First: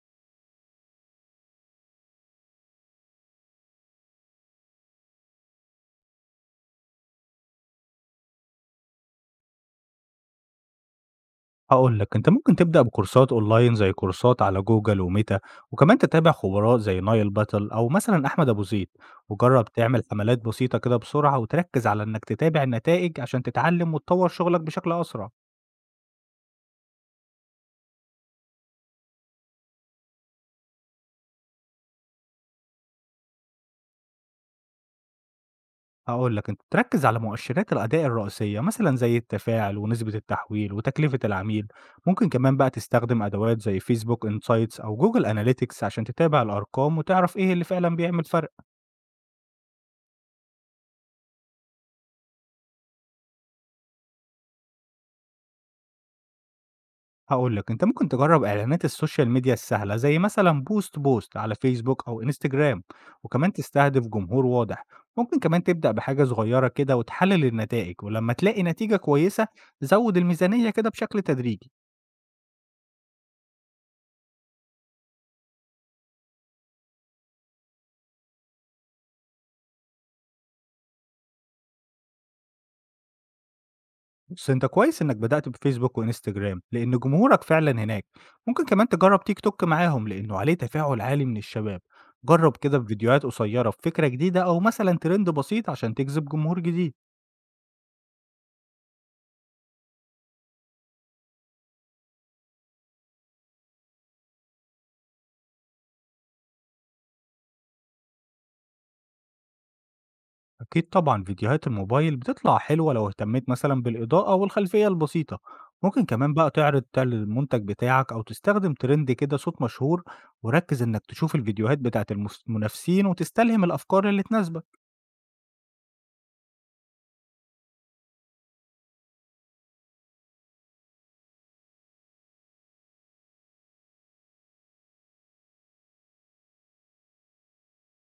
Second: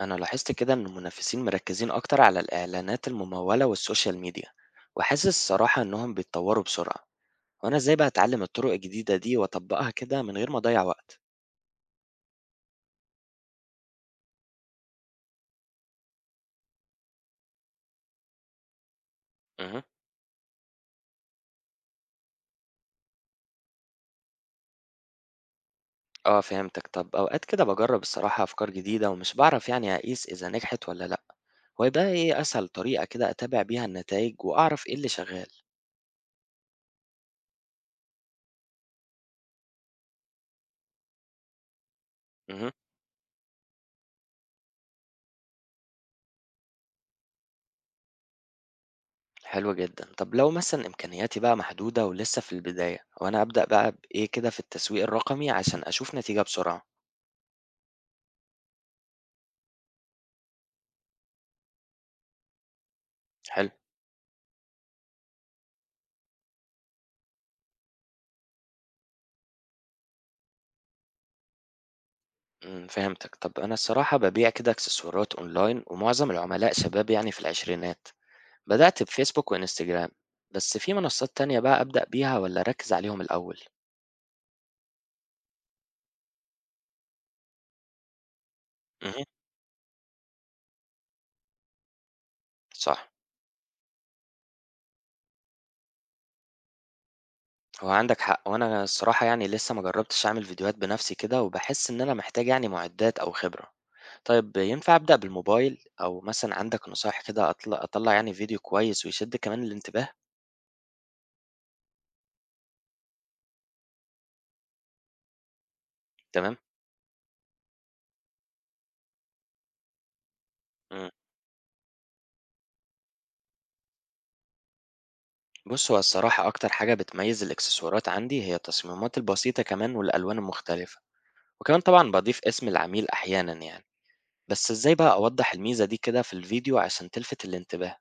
أنا لاحظت كده إن المنافسين مركزين أكتر على الإعلانات الممولة والسوشيال ميديا، وحاسس الصراحة إنهم بيتطوروا بسرعة. وأنا إزاي بقى أتعلم الطرق الجديدة دي وأطبقها كده من غير ما أضيع وقت؟ هاقول لك، أنت ممكن تبدأ بكورسات أونلاين زي كورسات على جوجل وميتا، وكمان تتابع خبراء زي نايل باتل أو مثلًا أحمد أبو زيد، وجرب مه. تعمل حملات بسيطة كده بسرعة وتركز على إنك تتابع النتائج عشان تتعلم وتطور شغلك بشكل أسرع. آه، فهمتك. طب أوقات كده بجرب الصراحة أفكار جديدة ومش بعرف يعني أقيس إذا نجحت ولا لأ، ويبقى إيه أسهل طريقة كده أتابع بيها النتائج وأعرف إيه اللي شغال؟ هاقول لك، أنت تركز على مؤشرات الأداء الرئيسية مثلًا زي التفاعل ونسبة التحويل وتكلفة العميل، ممكن كمان بقى مه. تستخدم أدوات زي فيسبوك انسايتس أو جوجل أناليتكس عشان تتابع الأرقام وتعرف إيه اللي فعلًا بيعمل فرق. حلو جدا. طب لو مثلا إمكانياتي بقى محدودة ولسه في البداية، وأنا أبدأ بقى بإيه كده في التسويق الرقمي عشان أشوف نتيجة بسرعة؟ هاقول لك، أنت ممكن تجرّب إعلانات السوشيال ميديا السهلة، زي مثلًا بوست على فيسبوك أو إنستجرام، وكمان حلو. تستهدف جمهور واضح. ممكن كمان تبدأ بحاجة صغيرة كده وتحلل النتائج، ولما تلاقي نتيجة كويسة زوّد الميزانية كده بشكل تدريجي. فهمتك. طب أنا الصراحة بابيع كده إكسسوارات أونلاين، ومعظم العملاء شباب يعني في العشرينات. بدأت بفيسبوك وإنستجرام، بس في منصات تانية بقى أبدأ بيها والّا أركّز عليهم الأول؟ بس أنت كويس إنك بدأت بفيسبوك وإنستجرام، لإن جمهورك فعلًا هناك. ممكن كمان تجرّب اهم. تيك توك معاهم، لإنه عليه تفاعل عالي من الشباب. جرّب كده صح. بفيديوهات قصيرة بفكرة جديدة أو مثلًا ترند بسيط عشان تجذب جمهور جديد. هو عندك حق، وأنا الصراحة يعني لسه ما جرّبتش أعمل فيديوهات بنفسي كده، وباحس إن أنا محتاج يعني معدات أو خبرة. طيب ينفع أبدأ بالموبايل، أو مثلًا عندك نصايح كده أطلّع يعني فيديو كويس ويشد كمان الانتباه؟ أكيد طبعا فيديوهات الموبايل بتطلع حلوة لو اهتميت مثلا بالإضاءة والخلفية البسيطة. ممكن كمان بقى تمام. تعرض المنتج بتاعك أو تستخدم ترند كده صوت مشهور. وركز إنك إمم. تشوف الفيديوهات بتاعت المنافسين وتستلهم الأفكار اللي تناسبك. بص، هو الصراحة أكتر حاجة بتميز الإكسسوارات عندي هي التصميمات البسيطة كمان والألوان المختلفة، وكمان طبعا بضيف اسم العميل أحيانا يعني. بس إزاي بقى أوضح الميزة دي كده في الفيديو عشان تلفت الانتباه؟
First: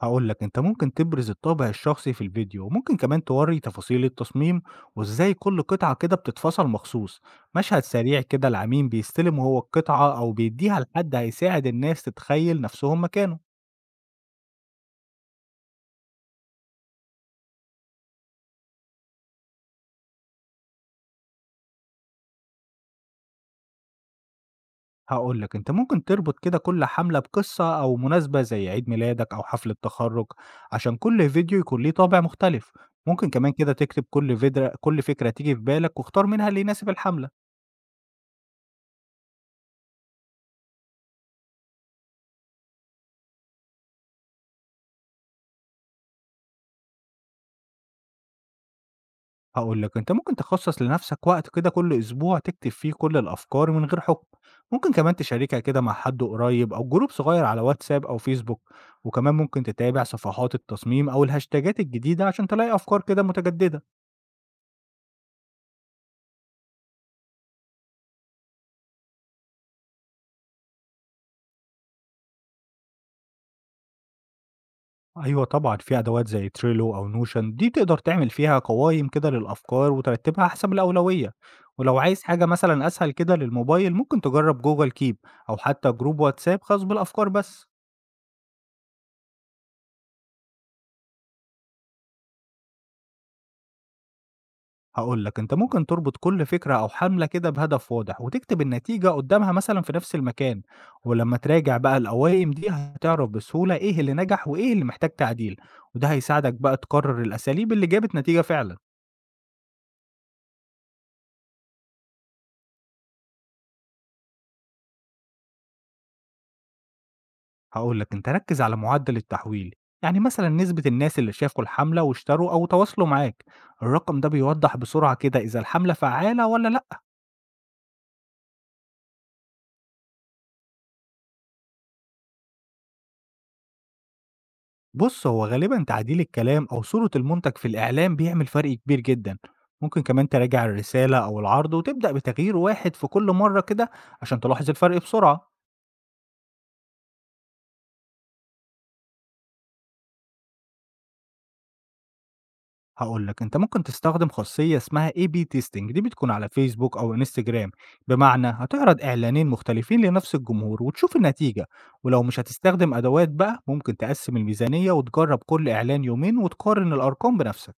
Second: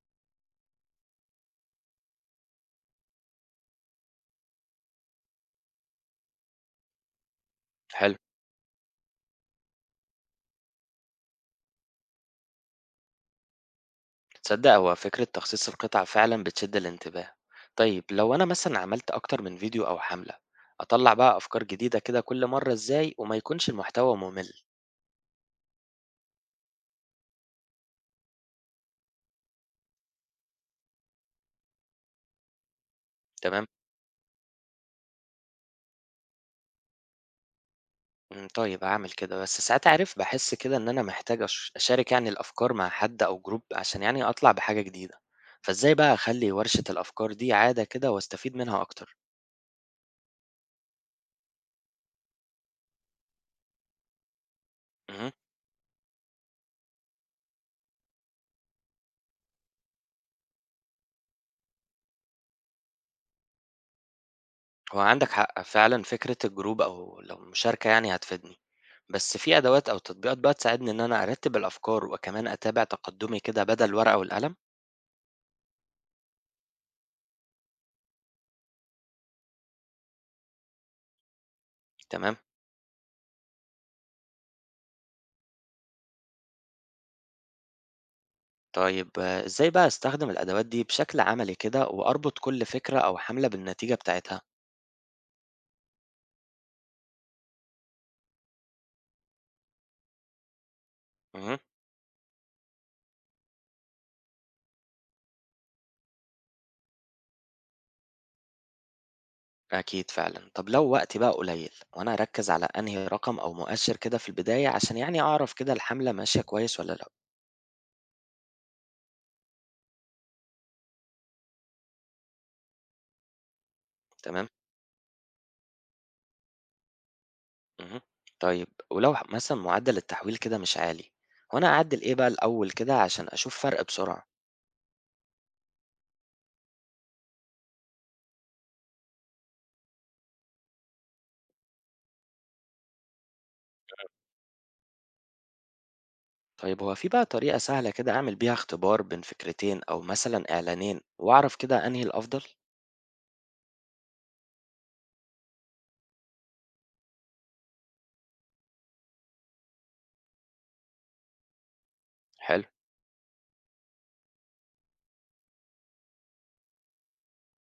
هقولك أنت ممكن تبرز الطابع الشخصي في الفيديو وممكن كمان توري تفاصيل التصميم وإزاي كل قطعة كده بتتفصل مخصوص. مشهد حلو. سريع كده العميل بيستلم وهو القطعة أو بيديها لحد هيساعد الناس تتخيل نفسهم مكانه. تصدق هو فكرة تخصيص القطع فعلا بتشد الانتباه. طيب لو أنا مثلا عملت أكتر من فيديو أو حملة، أطلع بقى أفكار جديدة كده كل مرة إزاي وما يكونش المحتوى ممل؟ هاقول لك، أنت ممكن تربط كده كل حملة بقصة أو مناسبة زي عيد ميلادك أو حفلة تخرُّج، عشان كل فيديو يكون ليه طابع مختلف. ممكن كمان تمام. كده تكتب كل فكرة تيجي في بالك واختار منها اللي يناسب الحملة. طيب هاعمل كده. بس ساعات عارف باحس كده إن أنا محتاج أشارك يعني الأفكار مع حد أو group عشان يعني أطلع بحاجة جديدة، فإزاي بقى أخلّي ورشة الأفكار دي عادة كده وأستفيد منها أكتر؟ هاقول لك، أنت ممكن تخصّص لنفسك وقت كده كل أسبوع تكتب فيه كل الأفكار من غير حكم. ممكن كمان اهم. تشاركها كده مع حد قريب أو جروب صغير على واتساب أو فيسبوك. وكمان ممكن تتابع صفحات التصميم أو الهاشتاجات الجديدة عشان تلاقي أفكار كده متجددة. هو عندك حق فعلًا، فكرة الgroup أو لو مشاركة يعني هتفيدني. بس في أدوات أو تطبيقات بقى تساعدني إن أنا أرتّب الأفكار وكمان أتابع تقدمي كده بدل الورقة والقلم؟ أيوه طبعًا، في أدوات زي Trello أو Notion دي تقدر تعمل فيها قوائم كده للأفكار وترتبها حسب الأولوية، ولو عايز تمام. حاجة مثلًا أسهل كده للموبايل ممكن تجرب Google Keep أو حتى جروب واتساب خاص بالأفكار بس. طيب آه، إزاي بقى أستخدم الأدوات دي بشكل عملي كده وأربط كل فكرة أو حملة بالنتيجة بتاعتها؟ هاقول لك أنت ممكن تربط كل فكرة أو حملة كده بهدف واضح وتكتب النتيجة قدامها مثلًا في نفس المكان، ولما اهم. تراجع بقى القوائم دي هتعرف بسهولة إيه اللي نجح وإيه اللي محتاج تعديل، وده هيساعدك بقى تقرر الأساليب اللي جابت نتيجة فعلًا. أكيد فعلًا. طب لو وقتي بقى قليل، وأنا أركّز على أنهي رقم أو مؤشر كده في البداية عشان يعني أعرف كده الحملة ماشية كويس والّا لأ؟ هقول لك انت ركز على معدل التحويل، يعني مثلا نسبة الناس اللي شافوا الحملة واشتروا أو تواصلوا معاك. الرقم ده تمام. بيوضح بسرعة كده إذا الحملة فعالة ولا لأ. اهم. طيب ولو ح مثلًا معدل التحويل كده مش عالي، هو أنا أعدّل إيه بقى الأول كده عشان أشوف فرق بسرعة؟ بص هو غالبا تعديل الكلام أو صورة المنتج في الإعلام بيعمل فرق كبير جدا. ممكن كمان تراجع الرسالة أو العرض وتبدأ بتغيير واحد في كل مرة كده عشان تلاحظ الفرق بسرعة. طيب هو في بقى طريقة سهلة كده أعمل بيها اختبار بين فكرتين أو مثلًا إعلانين وأعرف كده أنهي الأفضل؟ هاقول لك، أنت ممكن تستخدم خاصية اسمها AB testing دي بتكون على فيسبوك أو إنستجرام، بمعنى هتعرض إعلانين مختلفين لنفس الجمهور وتشوف النتيجة، ولو مش حلو. هتستخدم أدوات بقى ممكن تقسم الميزانية وتجرب كل إعلان 2 يومين وتقارن الأرقام بنفسك.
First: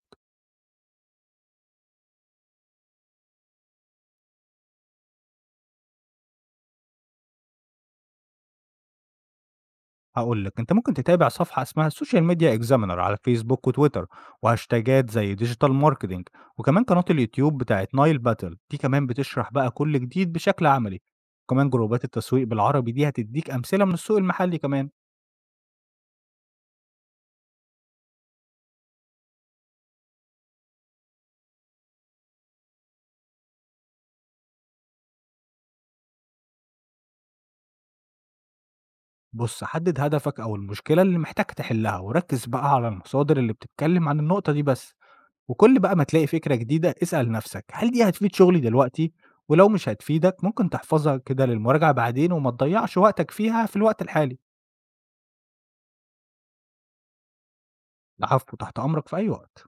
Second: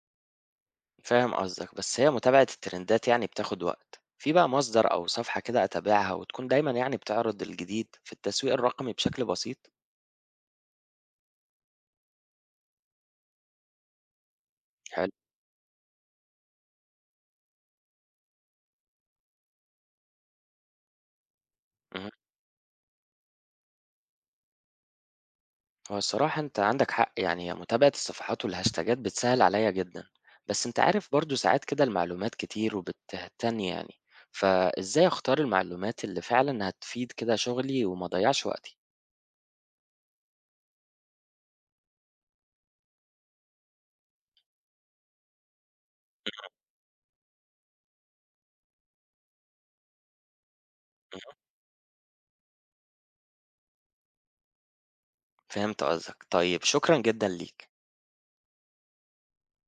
فاهم قصدك. بس هي متابعة الترندات يعني بتاخد وقت، في بقى مصدر أو صفحة كده أتابعها وتكون دايما يعني بتعرض الجديد في التسويق الرقمي بشكل بسيط؟ هاقول لك، أنت ممكن تتابع صفحة اسمها السوشيال ميديا إكزامينر على فيسبوك وتويتر، وهاشتاجات حلو. زي ديجيتال ماركتينج، وكمان قناة اليوتيوب بتاعة نايل باتل دي كمان بتشرح بقى كل جديد بشكل عملي. وكمان جروبات مهم. التسويق بالعربي دي هتديك أمثلة من السوق المحلي كمان. هو الصراحة أنت عندك حق، يعني هي متابعة الصفحات والهاشتاجات بتسهل عليا جدا. بس أنت عارف برضو ساعات كده المعلومات كتير وبتهتني يعني، فإزاي أختار المعلومات اللي فعلا هتفيد كده شغلي وما ضيعش وقتي؟ بُص، حدد هدفك أو المشكلة اللي محتاج تحلها، وركز بقى على المصادر اللي بتتكلم عن النقطة دي بس، وكل بقى ما تلاقي فكرة جديدة اسأل نفسك هل دي هتفيد شغلي دلوقتي؟ ولو مش هتفيدك ممكن تحفظها مهم. كده للمراجعة بعدين وما تضيعش وقتك فيها في الوقت الحالي. فهمت قصدك. طيب شكرا جدا ليك. العفو، تحت أمرك في أي وقت.